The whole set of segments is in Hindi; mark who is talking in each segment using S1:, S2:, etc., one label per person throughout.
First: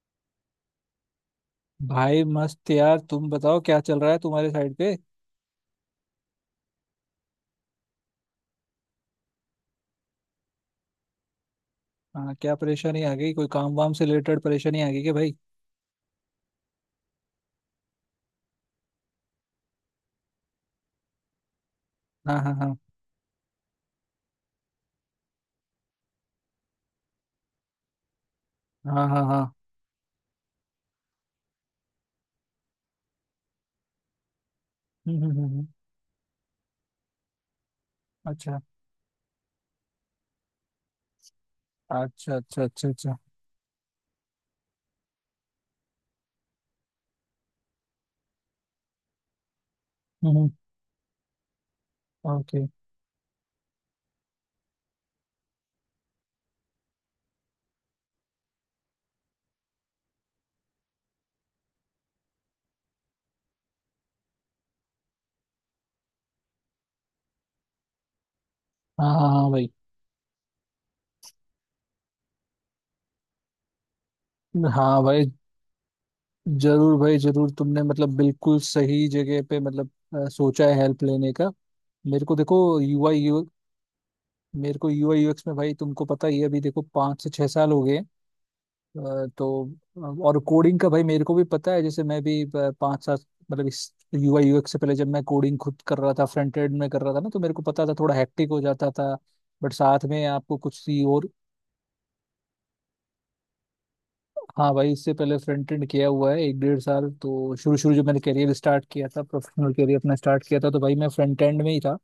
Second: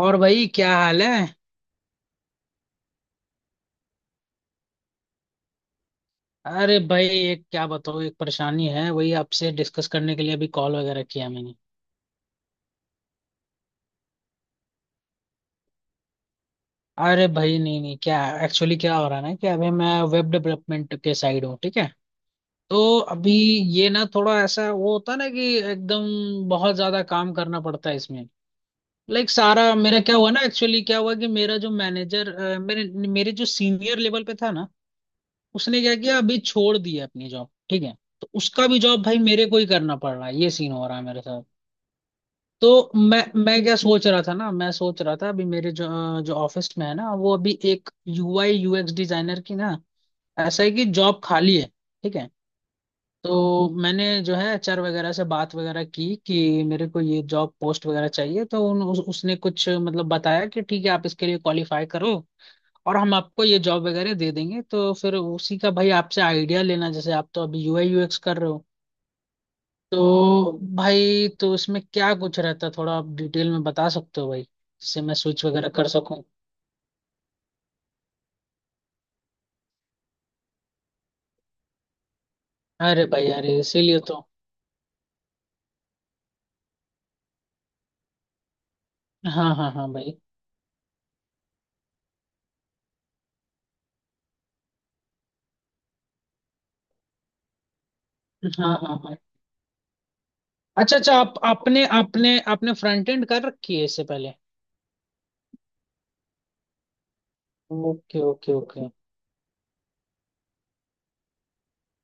S1: और भाई क्या हाल है।
S2: भाई मस्त यार, तुम बताओ क्या चल रहा है तुम्हारे साइड पे।
S1: अरे भाई एक क्या बताओ, एक परेशानी है, वही आपसे डिस्कस करने के लिए अभी कॉल वगैरह किया मैंने।
S2: हाँ, क्या परेशानी आ गई? कोई काम वाम से रिलेटेड परेशानी आ गई क्या भाई?
S1: अरे भाई नहीं नहीं, क्या एक्चुअली क्या हो रहा है ना कि अभी मैं वेब डेवलपमेंट के साइड हूँ, ठीक है।
S2: हाँ हाँ हाँ।
S1: तो अभी ये ना थोड़ा ऐसा वो होता है ना कि एकदम बहुत ज्यादा काम करना पड़ता है इसमें।
S2: हाँ हाँ
S1: लाइक
S2: हाँ।
S1: सारा मेरा क्या हुआ ना, एक्चुअली क्या हुआ कि मेरा जो मैनेजर मेरे मेरे जो सीनियर लेवल पे था ना,
S2: हम्म।
S1: उसने क्या किया अभी छोड़ दी है अपनी जॉब, ठीक है। तो
S2: अच्छा,
S1: उसका भी जॉब भाई मेरे को ही करना पड़ रहा है, ये सीन हो रहा है मेरे साथ।
S2: अच्छा अच्छा अच्छा
S1: तो
S2: अच्छा।
S1: मैं क्या सोच रहा था ना, मैं सोच रहा था अभी मेरे जो जो ऑफिस में है ना वो अभी एक यूआई यूएक्स डिजाइनर की ना
S2: हम्म हम्म।
S1: ऐसा है कि जॉब खाली है, ठीक है।
S2: ओके।
S1: तो मैंने जो है एचआर वगैरह से बात वगैरह की कि मेरे को ये जॉब पोस्ट वगैरह चाहिए, तो उसने कुछ मतलब बताया कि ठीक है आप इसके लिए क्वालिफाई करो और हम आपको ये जॉब वगैरह दे देंगे। तो फिर उसी का भाई आपसे आइडिया लेना, जैसे आप तो अभी यूआई यूएक्स कर रहे हो।
S2: हाँ हाँ हाँ भाई।
S1: तो भाई तो उसमें क्या कुछ रहता है, थोड़ा आप डिटेल में बता सकते हो भाई, जिससे
S2: हाँ
S1: मैं
S2: भाई
S1: स्विच वगैरह कर सकूं।
S2: जरूर, भाई जरूर, तुमने मतलब बिल्कुल सही जगह पे मतलब सोचा है हेल्प लेने का। मेरे को देखो
S1: अरे
S2: यूआई
S1: भाई
S2: यू।
S1: अरे, इसीलिए तो।
S2: मेरे को यूआई यूएक्स में भाई तुमको पता ही है, अभी देखो 5 से 6 साल हो गए हैं। तो।
S1: हाँ हाँ हाँ भाई।
S2: और कोडिंग का भाई मेरे को भी पता है, जैसे मैं भी पाँच सात, मतलब इस यूआई यूएक्स से पहले जब मैं कोडिंग खुद कर रहा था, फ्रंट एंड में कर रहा था ना, तो मेरे को पता था थोड़ा हैक्टिक हो
S1: हाँ
S2: जाता
S1: हाँ
S2: था।
S1: हाँ।
S2: बट साथ में आपको कुछ
S1: अच्छा
S2: सी
S1: अच्छा,
S2: और।
S1: आप आपने आपने आपने फ्रंट एंड कर रखी है इससे पहले।
S2: हाँ भाई, इससे पहले फ्रंट एंड किया हुआ है एक डेढ़ साल, तो शुरू शुरू जब मैंने
S1: okay
S2: career
S1: okay
S2: start
S1: okay.
S2: किया था, प्रोफेशनल करियर अपना स्टार्ट किया था, तो भाई मैं फ्रंट एंड में ही था।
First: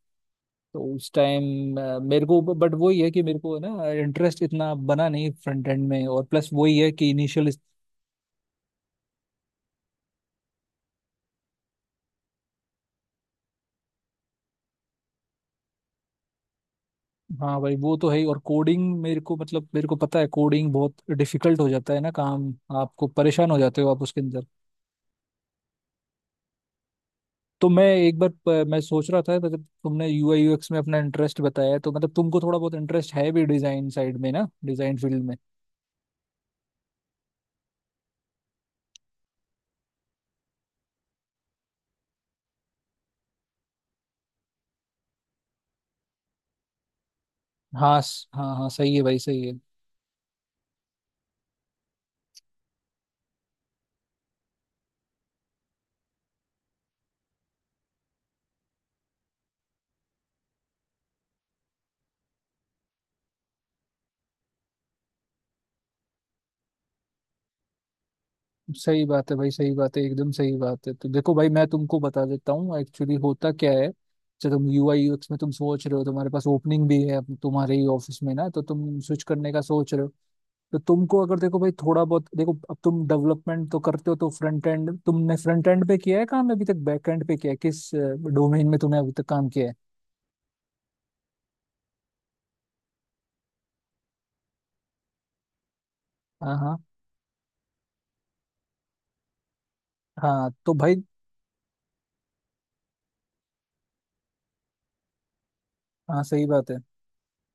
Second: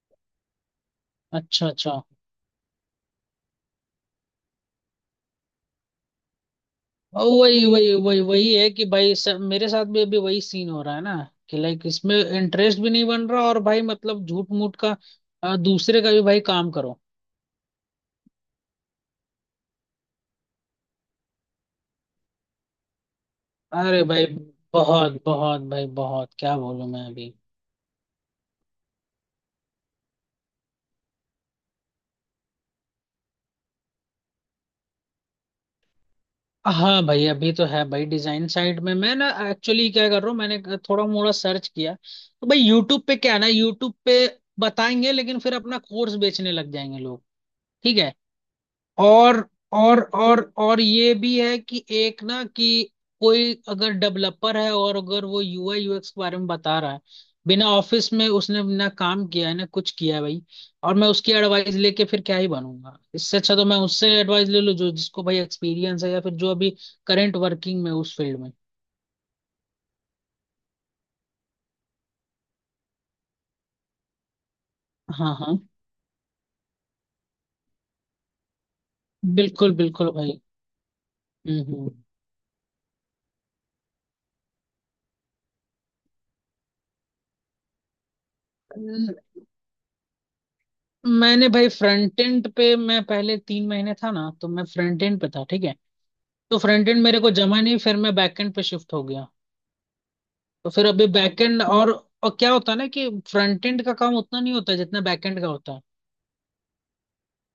S2: तो उस टाइम
S1: अच्छा अच्छा।
S2: मेरे को, बट वही है कि मेरे को है ना, इंटरेस्ट इतना बना नहीं फ्रंट एंड में, और प्लस वही है कि
S1: और
S2: इनिशियल।
S1: वही वही वही वही है कि भाई सब मेरे साथ भी अभी वही सीन हो रहा है ना कि लाइक इसमें इंटरेस्ट भी नहीं बन रहा, और भाई मतलब झूठ मूठ का दूसरे का भी भाई काम करो।
S2: हाँ भाई वो तो है ही, और कोडिंग मेरे को, मतलब मेरे को पता है, कोडिंग बहुत डिफिकल्ट हो जाता है ना काम, आपको परेशान हो जाते हो आप
S1: अरे
S2: उसके
S1: भाई।
S2: अंदर।
S1: बहुत बहुत भाई बहुत, क्या बोलूं मैं अभी।
S2: तो मैं एक बार मैं सोच रहा था, मतलब तुमने यूआई यूएक्स में अपना इंटरेस्ट बताया है, तो मतलब तुमको थोड़ा बहुत इंटरेस्ट है भी डिजाइन साइड में ना, डिजाइन फील्ड में।
S1: हाँ भाई अभी तो है भाई डिजाइन साइड में, मैं ना एक्चुअली क्या कर रहा हूँ, मैंने थोड़ा मोड़ा सर्च किया तो भाई यूट्यूब पे क्या है ना, यूट्यूब पे बताएंगे लेकिन फिर अपना कोर्स बेचने लग जाएंगे लोग। ठीक
S2: हाँ
S1: है।
S2: हाँ हाँ सही है भाई, सही
S1: और
S2: है।
S1: और ये भी है कि एक ना कि कोई अगर डेवलपर है और अगर वो यूआई यूएक्स के बारे में बता रहा है बिना ऑफिस में, उसने ना काम किया है ना कुछ किया है भाई, और मैं उसकी एडवाइस लेके फिर क्या ही बनूंगा, इससे अच्छा तो मैं उससे एडवाइस ले लूँ जो जिसको भाई एक्सपीरियंस है या फिर जो अभी करंट वर्किंग में है उस फील्ड में।
S2: सही बात है भाई, सही बात है, एकदम सही बात है। तो देखो भाई, मैं तुमको बता देता हूँ एक्चुअली होता क्या है। जब तुम यूआई यूएक्स
S1: हाँ
S2: में तुम
S1: हाँ
S2: सोच रहे हो, तुम्हारे पास ओपनिंग भी है तुम्हारे ही ऑफिस में ना, तो तुम स्विच करने का
S1: बिल्कुल
S2: सोच रहे हो।
S1: बिल्कुल भाई।
S2: तो तुमको अगर देखो भाई,
S1: हम्म
S2: थोड़ा बहुत देखो, अब तुम डेवलपमेंट तो करते हो, तो फ्रंट एंड, तुमने फ्रंट एंड पे किया है काम, अभी तक बैक एंड पे किया है, किस डोमेन में तुमने अभी
S1: हम्म।
S2: तक काम किया है?
S1: मैंने भाई फ्रंट एंड पे मैं पहले 3 महीने था ना, तो मैं फ्रंट एंड पे था, ठीक है।
S2: हाँ
S1: तो
S2: हाँ
S1: फ्रंट एंड मेरे को जमा नहीं, फिर मैं बैक एंड पे शिफ्ट हो गया।
S2: हाँ,
S1: तो
S2: तो
S1: फिर
S2: भाई,
S1: अभी बैक एंड, और क्या होता है ना कि फ्रंट एंड का काम उतना नहीं होता जितना बैक एंड का होता है।
S2: हाँ सही बात है।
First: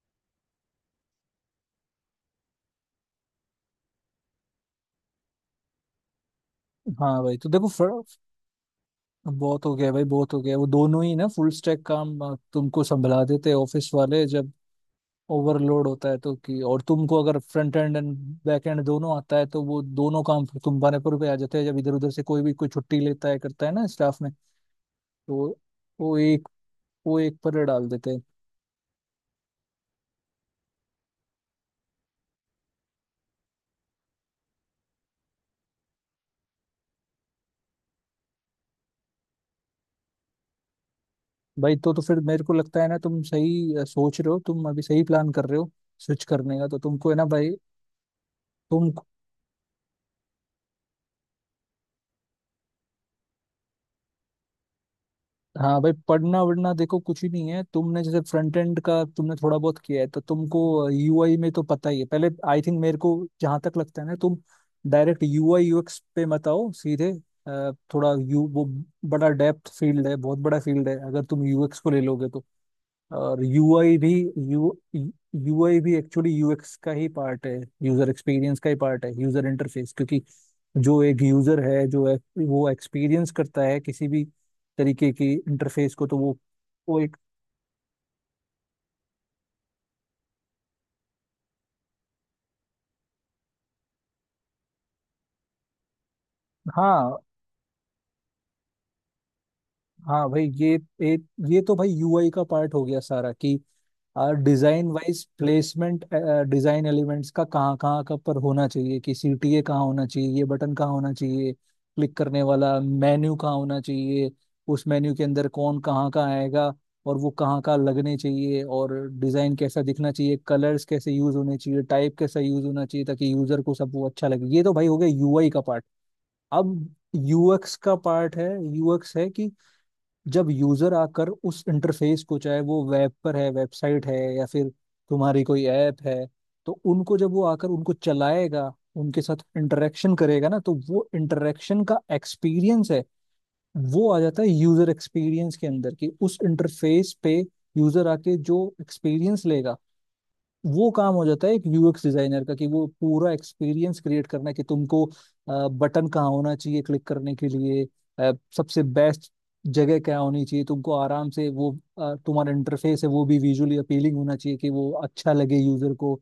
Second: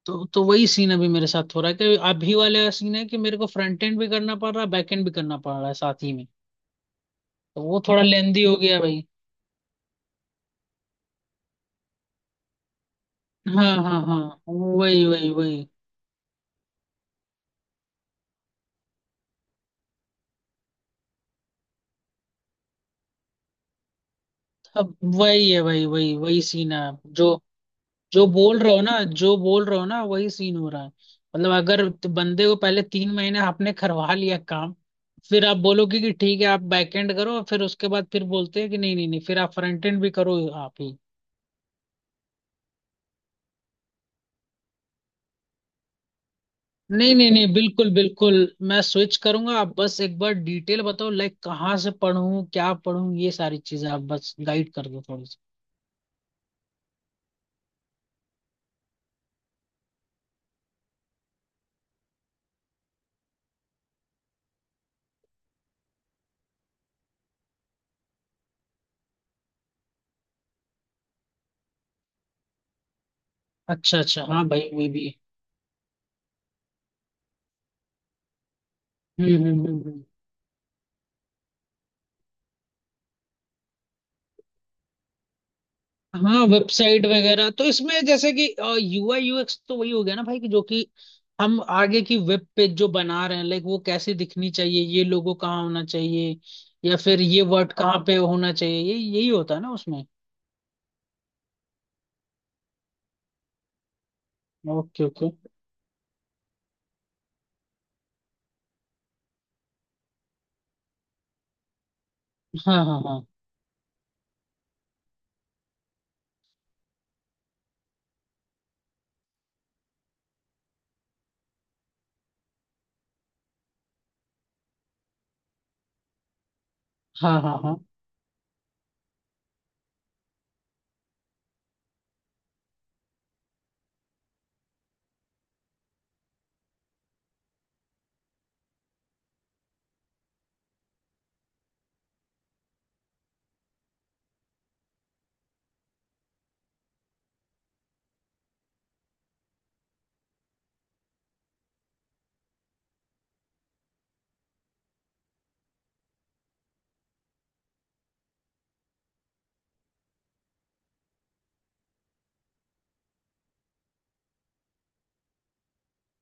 S1: तो वही सीन अभी मेरे साथ हो रहा है कि अभी वाला सीन है कि मेरे को फ्रंट एंड भी करना पड़ रहा है बैक एंड भी करना पड़ रहा है साथ ही में।
S2: हाँ भाई, तो
S1: तो
S2: देखो
S1: वो थोड़ा लेंदी हो गया भाई।
S2: बहुत हो गया भाई, बहुत हो गया, वो दोनों ही ना, फुल स्टैक काम तुमको संभला देते हैं
S1: हाँ
S2: ऑफिस
S1: हाँ हाँ,
S2: वाले जब
S1: वही वही वही।
S2: ओवरलोड होता है तो, कि और तुमको अगर front end and back end दोनों आता है, तो वो दोनों काम तुम्हारे पर भी आ जाते हैं जब इधर उधर से कोई भी, कोई छुट्टी लेता है, करता है ना स्टाफ में,
S1: अब वही
S2: तो
S1: है, वही वही
S2: वो
S1: वही
S2: एक
S1: सीन है।
S2: वो
S1: जो
S2: एक पर डाल देते हैं।
S1: जो बोल रहे हो ना, जो बोल रहे हो ना वही सीन हो रहा है। मतलब अगर बंदे को पहले 3 महीने आपने करवा लिया काम, फिर आप बोलोगे कि ठीक है आप बैक एंड करो, और फिर उसके बाद फिर बोलते हैं कि नहीं नहीं नहीं फिर आप फ्रंट एंड भी करो, आप ही।
S2: भाई तो फिर मेरे को लगता है ना, तुम सही सोच रहे हो, तुम अभी सही प्लान कर रहे हो स्विच करने का, तो तुमको है
S1: नहीं
S2: ना
S1: नहीं
S2: भाई।
S1: नहीं बिल्कुल बिल्कुल। मैं
S2: तुम,
S1: स्विच करूंगा, आप बस एक बार डिटेल बताओ, लाइक कहाँ से पढूं क्या पढूं, ये सारी चीजें आप बस गाइड कर दो थोड़ी सी।
S2: हाँ भाई, पढ़ना वढ़ना देखो कुछ ही नहीं है, तुमने जैसे फ्रंट एंड का तुमने थोड़ा बहुत किया है, तो तुमको यूआई में तो पता ही है, पहले आई थिंक मेरे को जहाँ तक लगता है ना, तुम डायरेक्ट यूआई यूएक्स पे मत आओ सीधे। थोड़ा यू वो, बड़ा डेप्थ फील्ड है, बहुत बड़ा फील्ड है अगर तुम यूएक्स को ले लोगे तो। और यूआई
S1: अच्छा
S2: भी,
S1: अच्छा, हाँ भाई
S2: यू
S1: वो भी है।
S2: यूआई भी एक्चुअली यूएक्स का ही पार्ट है, यूजर एक्सपीरियंस का ही पार्ट है,
S1: हम्म
S2: यूजर
S1: हम्म हम्म
S2: इंटरफेस,
S1: हम्म।
S2: क्योंकि जो एक यूजर है, जो एक, वो एक्सपीरियंस करता है किसी भी तरीके की इंटरफेस को, तो वो
S1: हाँ
S2: वो
S1: वेबसाइट
S2: एक,
S1: वगैरह तो इसमें जैसे कि यूआई यूएक्स तो वही हो गया ना भाई कि जो कि हम आगे की वेब पेज जो बना रहे हैं, लाइक वो कैसी दिखनी चाहिए, ये लोगो कहाँ होना चाहिए, या
S2: हाँ
S1: फिर ये वर्ड कहाँ पे होना चाहिए, ये यही होता है ना उसमें।
S2: हाँ भाई, ये ये तो भाई यूआई का पार्ट हो गया सारा, कि और design
S1: okay
S2: wise
S1: okay.
S2: Placement, design elements का कहाँ कहाँ का पर होना चाहिए, कि सीटीए कहाँ होना चाहिए, ये बटन कहाँ होना चाहिए, क्लिक करने वाला
S1: हाँ हाँ हाँ
S2: मेन्यू कहाँ होना चाहिए, उस मेन्यू के अंदर कौन कहाँ का आएगा, और वो कहाँ का लगने चाहिए, और डिजाइन कैसा दिखना चाहिए, कलर्स कैसे यूज होने चाहिए, टाइप कैसा यूज होना चाहिए, ताकि यूजर को सब वो अच्छा लगे। ये तो भाई हो गया यूआई का पार्ट। अब
S1: हाँ हाँ
S2: यूएक्स
S1: हाँ,
S2: का पार्ट है। यूएक्स है कि जब यूजर आकर उस इंटरफेस को, चाहे वो वेब पर है, वेबसाइट है, या फिर तुम्हारी कोई ऐप है, तो उनको जब वो आकर उनको चलाएगा, उनके साथ इंटरेक्शन करेगा ना, तो वो इंटरेक्शन का एक्सपीरियंस है, वो आ जाता है यूजर एक्सपीरियंस के अंदर, कि उस इंटरफेस पे यूजर आके जो एक्सपीरियंस लेगा, वो काम हो जाता है एक यूएक्स डिजाइनर का, कि वो पूरा एक्सपीरियंस क्रिएट करना है, कि तुमको बटन कहाँ होना चाहिए क्लिक करने के लिए, सबसे बेस्ट जगह क्या होनी चाहिए, तुमको आराम से वो, तुम्हारा इंटरफेस है वो भी विजुअली अपीलिंग होना चाहिए, कि वो अच्छा लगे यूजर को,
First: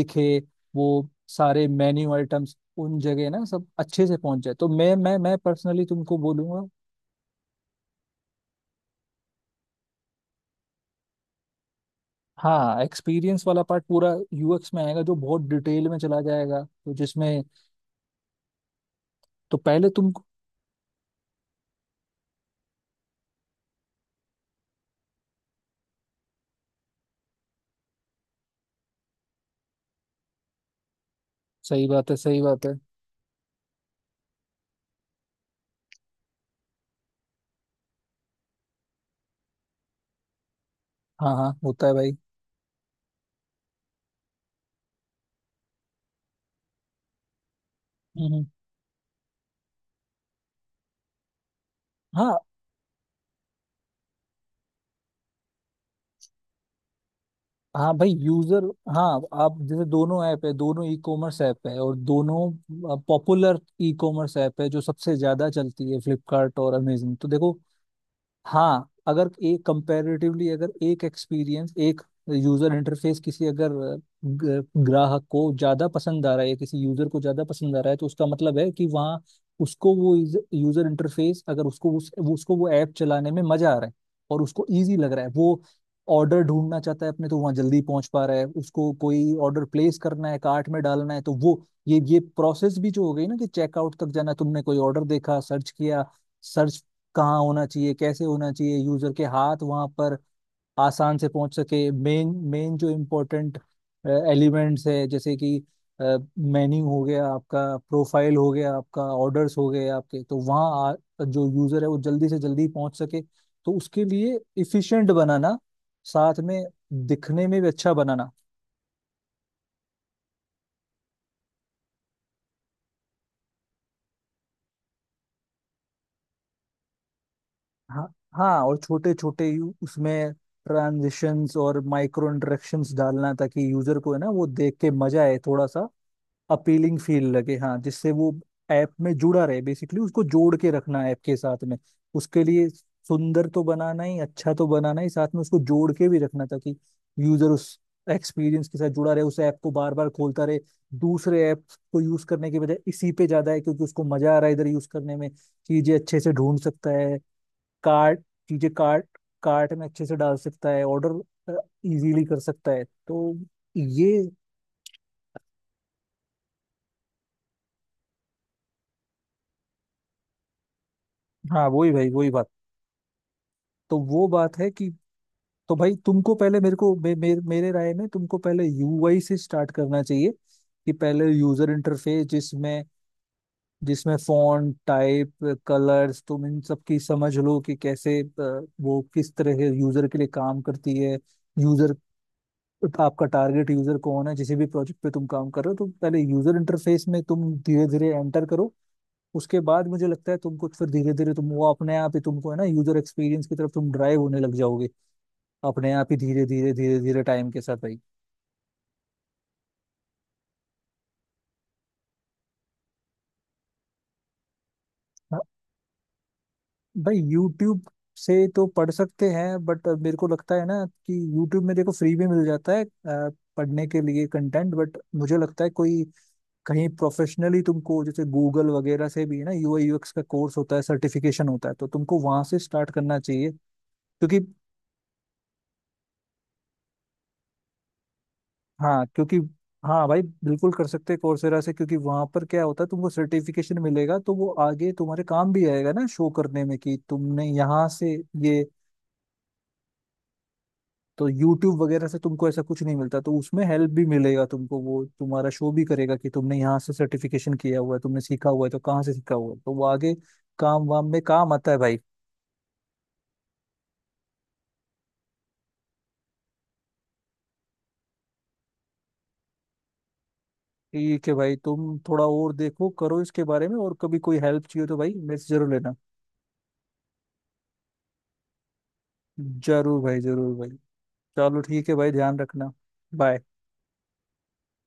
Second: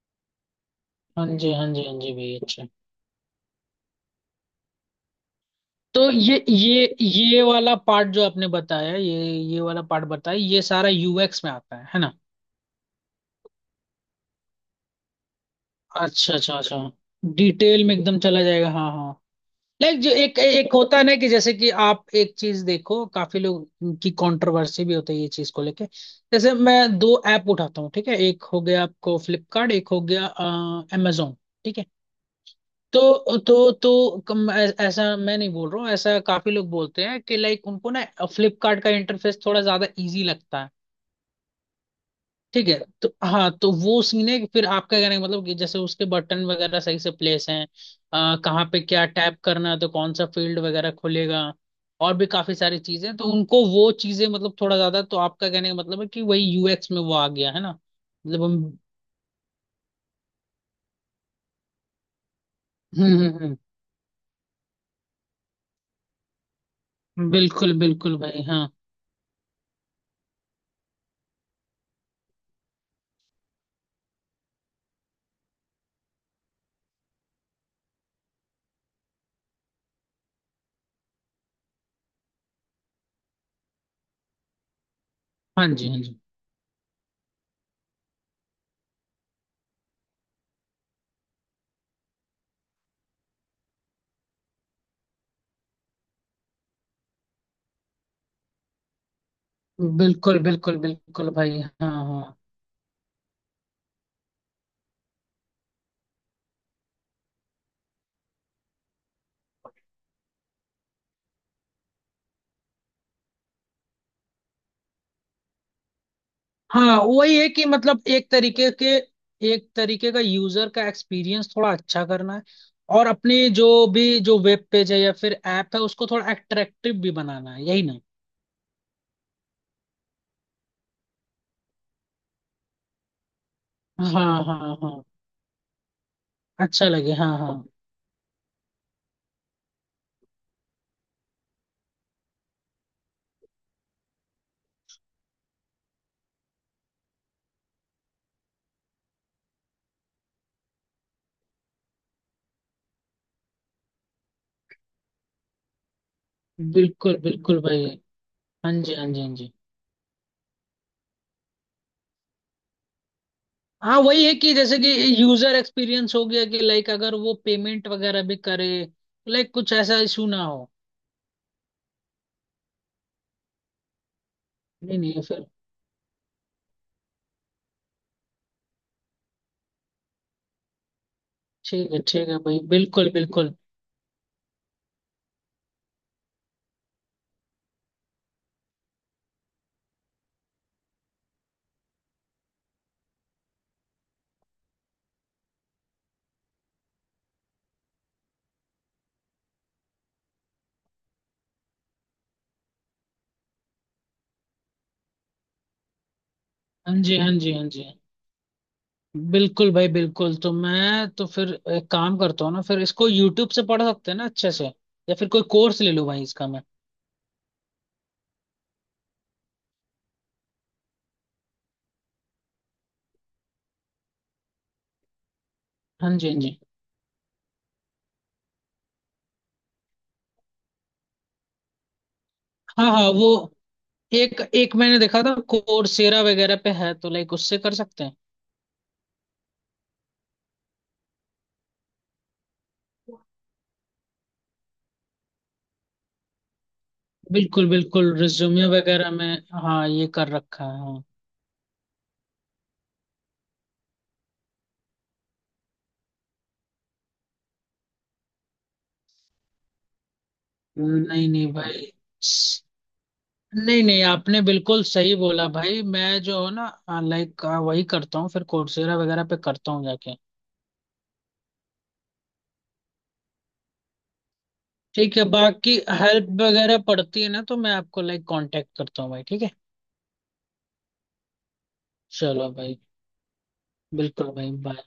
S2: दिखे वो,
S1: हाँ जी
S2: सारे
S1: हाँ जी हाँ
S2: मेन्यू
S1: जी भाई,
S2: आइटम्स
S1: अच्छा।
S2: उन जगह ना सब अच्छे से पहुंच जाए। तो मैं पर्सनली
S1: तो
S2: तुमको
S1: ये
S2: बोलूंगा,
S1: ये ये वाला पार्ट जो आपने बताया, ये वाला पार्ट बताया, ये सारा यूएक्स में आता है ना।
S2: हाँ, एक्सपीरियंस वाला पार्ट पूरा यूएक्स में आएगा, जो बहुत डिटेल में चला
S1: अच्छा अच्छा
S2: जाएगा,
S1: अच्छा।
S2: तो जिसमें,
S1: डिटेल में एकदम चला जाएगा, हाँ हाँ।
S2: तो पहले
S1: लाइक जो
S2: तुमको,
S1: एक एक होता है ना कि जैसे कि आप एक चीज देखो, काफी लोग की कंट्रोवर्सी भी होती है ये चीज को लेके। जैसे मैं दो ऐप उठाता हूँ, ठीक है, एक हो गया आपको फ्लिपकार्ट, एक हो गया अमेजोन, ठीक है।
S2: सही बात है, सही बात है।
S1: तो ऐसा मैं नहीं बोल रहा हूँ, ऐसा काफी लोग बोलते हैं कि लाइक उनको ना फ्लिपकार्ट का इंटरफेस थोड़ा ज्यादा इजी लगता है,
S2: हाँ हाँ होता है भाई।
S1: ठीक है। तो हाँ, तो वो सीन है कि फिर आपका कहने का मतलब कि जैसे उसके बटन वगैरह सही से प्लेस हैं,
S2: हम्म हम्म।
S1: कहाँ पे क्या टैप करना है, तो कौन सा फील्ड वगैरह खुलेगा और भी
S2: हाँ
S1: काफी सारी चीजें, तो उनको वो चीजें मतलब थोड़ा ज्यादा, तो आपका कहने का मतलब है कि वही यूएक्स में वो आ गया है ना।
S2: हाँ भाई,
S1: मतलब
S2: यूजर,
S1: हम।
S2: हाँ, आप जैसे, दोनों ऐप है, दोनों ई कॉमर्स ऐप है, और दोनों
S1: हम्म हम्म
S2: पॉपुलर ई कॉमर्स ऐप है जो सबसे ज्यादा चलती है, फ्लिपकार्ट और अमेजन। तो देखो,
S1: बिल्कुल बिल्कुल भाई हाँ।
S2: हाँ, अगर एक कंपैरेटिवली, अगर एक एक्सपीरियंस, एक यूजर इंटरफेस किसी अगर ग्राहक को ज्यादा पसंद आ रहा है, या किसी यूजर को ज्यादा पसंद आ रहा है, तो उसका मतलब है कि वहाँ उसको वो यूजर इंटरफेस, अगर उसको वो ऐप चलाने में मजा आ रहा है, और उसको इजी लग रहा है, वो
S1: हाँ जी हाँ जी।
S2: ऑर्डर ढूंढना चाहता है अपने तो वहाँ जल्दी पहुंच पा रहा है, उसको कोई ऑर्डर प्लेस करना है, कार्ट में डालना है, तो वो, ये प्रोसेस भी जो हो गई ना, कि चेकआउट तक जाना, तुमने कोई ऑर्डर देखा, सर्च किया, सर्च कहाँ होना चाहिए, कैसे होना चाहिए, यूजर के हाथ वहां पर
S1: बिल्कुल बिल्कुल
S2: आसान से
S1: बिल्कुल
S2: पहुंच
S1: भाई
S2: सके,
S1: हाँ
S2: मेन
S1: हाँ।
S2: मेन जो इम्पोर्टेंट एलिमेंट्स है, जैसे कि मेन्यू हो गया आपका, प्रोफाइल हो गया आपका, ऑर्डर्स हो गए आपके, तो वहाँ जो यूजर है वो जल्दी से जल्दी पहुंच सके, तो उसके लिए इफिशिएंट बनाना, साथ में
S1: हाँ वही
S2: दिखने
S1: है
S2: में
S1: कि
S2: भी अच्छा
S1: मतलब
S2: बनाना,
S1: एक तरीके के, एक तरीके का यूजर का एक्सपीरियंस थोड़ा अच्छा करना है, और अपनी जो भी जो वेब पेज है या फिर ऐप है उसको थोड़ा अट्रैक्टिव भी बनाना है, यही ना।
S2: हाँ हाँ, और छोटे छोटे उसमें ट्रांजिशंस और माइक्रो इंटरेक्शंस डालना, ताकि यूजर को है ना
S1: हाँ
S2: वो
S1: हाँ
S2: देख के
S1: हाँ।
S2: मजा आए थोड़ा सा,
S1: अच्छा
S2: अपीलिंग
S1: लगे
S2: फील
S1: हाँ
S2: लगे,
S1: हाँ।
S2: हाँ, जिससे वो ऐप में जुड़ा रहे बेसिकली, उसको जोड़ के रखना ऐप के साथ में, उसके लिए सुंदर तो बनाना ही, अच्छा तो बनाना ही, साथ में उसको जोड़ के भी रखना, ताकि यूजर उस एक्सपीरियंस के साथ जुड़ा रहे, उस ऐप को बार बार खोलता रहे, दूसरे ऐप को यूज करने के बजाय, इसी पे ज्यादा है क्योंकि उसको मजा आ रहा है इधर यूज करने में, चीजें अच्छे से ढूंढ सकता
S1: बिल्कुल
S2: है,
S1: बिल्कुल भाई।
S2: कार्ट, चीजें
S1: हाँ जी
S2: कार्ट,
S1: हाँ जी हाँ जी।
S2: कार्ट में अच्छे से डाल सकता है, ऑर्डर इजीली कर सकता है, तो
S1: हाँ
S2: ये,
S1: वही है कि जैसे कि यूजर एक्सपीरियंस हो गया कि लाइक अगर वो पेमेंट वगैरह भी करे, लाइक कुछ ऐसा इशू ना हो।
S2: हाँ वही भाई, वही बात, तो वो बात है कि,
S1: नहीं नहीं फिर।
S2: तो भाई तुमको पहले मेरे को मे, मे, मेरे राय में तुमको पहले यूआई से स्टार्ट करना चाहिए, कि पहले यूजर इंटरफेस
S1: ठीक है भाई,
S2: जिसमें
S1: बिल्कुल बिल्कुल।
S2: जिसमें फॉन्ट, टाइप, कलर्स, तुम इन सब की समझ लो कि कैसे वो किस तरह यूजर के लिए काम करती है, यूजर, आपका टारगेट यूजर कौन है जिस भी प्रोजेक्ट पे तुम काम कर रहे हो, तो पहले यूजर इंटरफेस में तुम धीरे धीरे एंटर करो। उसके बाद मुझे लगता है, तुमको फिर धीरे धीरे तुम वो अपने आप ही तुमको है ना, यूजर एक्सपीरियंस की तरफ तुम ड्राइव होने लग जाओगे, अपने आप ही, धीरे धीरे
S1: हाँ
S2: धीरे
S1: जी
S2: धीरे
S1: हाँ
S2: टाइम
S1: जी
S2: के
S1: हाँ
S2: साथ
S1: जी।
S2: भाई।
S1: बिल्कुल भाई बिल्कुल। तो मैं तो फिर एक काम करता हूँ ना, फिर इसको यूट्यूब से पढ़ सकते हैं ना अच्छे से, या फिर
S2: हाँ,
S1: कोई कोर्स ले लूँ भाई इसका मैं।
S2: भाई यूट्यूब से तो पढ़ सकते हैं, बट मेरे को लगता है ना कि यूट्यूब में देखो फ्री भी मिल जाता है पढ़ने के लिए कंटेंट, बट मुझे लगता है, कोई
S1: हाँ जी हाँ जी
S2: कहीं प्रोफेशनली तुमको, जैसे गूगल वगैरह से भी है ना यूआई यूएक्स का कोर्स होता है, सर्टिफिकेशन होता है, तो तुमको वहां से
S1: हाँ
S2: स्टार्ट
S1: हाँ,
S2: करना
S1: वो
S2: चाहिए क्योंकि,
S1: एक एक मैंने देखा था कोर्सेरा वगैरह पे है, तो लाइक उससे कर सकते हैं।
S2: हाँ क्योंकि, हाँ भाई, बिल्कुल कर सकते हैं कोर्सेरा से, क्योंकि वहां पर क्या होता है, तुमको सर्टिफिकेशन मिलेगा, तो वो आगे तुम्हारे काम भी आएगा ना शो करने में, कि तुमने
S1: बिल्कुल
S2: यहाँ
S1: बिल्कुल,
S2: से ये,
S1: रिज्यूमे वगैरह में। हाँ ये कर रखा है हाँ।
S2: तो यूट्यूब वगैरह से तुमको ऐसा कुछ नहीं मिलता, तो उसमें हेल्प भी मिलेगा तुमको, वो तुम्हारा शो भी करेगा कि तुमने यहाँ से सर्टिफिकेशन किया हुआ है, तुमने सीखा हुआ है, तो कहाँ से सीखा हुआ है, तो वो आगे काम वाम में
S1: नहीं नहीं
S2: काम आता है
S1: भाई,
S2: भाई।
S1: नहीं नहीं आपने बिल्कुल सही बोला भाई, मैं जो हूँ ना, हाँ, लाइक हाँ, वही करता हूँ फिर कोर्सेरा वगैरह पे करता हूँ जाके।
S2: ठीक है भाई, तुम थोड़ा और देखो, करो इसके बारे में, और कभी कोई हेल्प चाहिए तो भाई
S1: ठीक है,
S2: मेरे से जरूर
S1: बाकी
S2: लेना।
S1: हेल्प वगैरह पड़ती है ना, तो मैं आपको लाइक कांटेक्ट करता हूँ भाई, ठीक है।
S2: जरूर भाई, जरूर भाई। चलो ठीक है भाई, ध्यान
S1: चलो
S2: रखना।
S1: भाई।
S2: बाय।
S1: बिल्कुल भाई, बाय।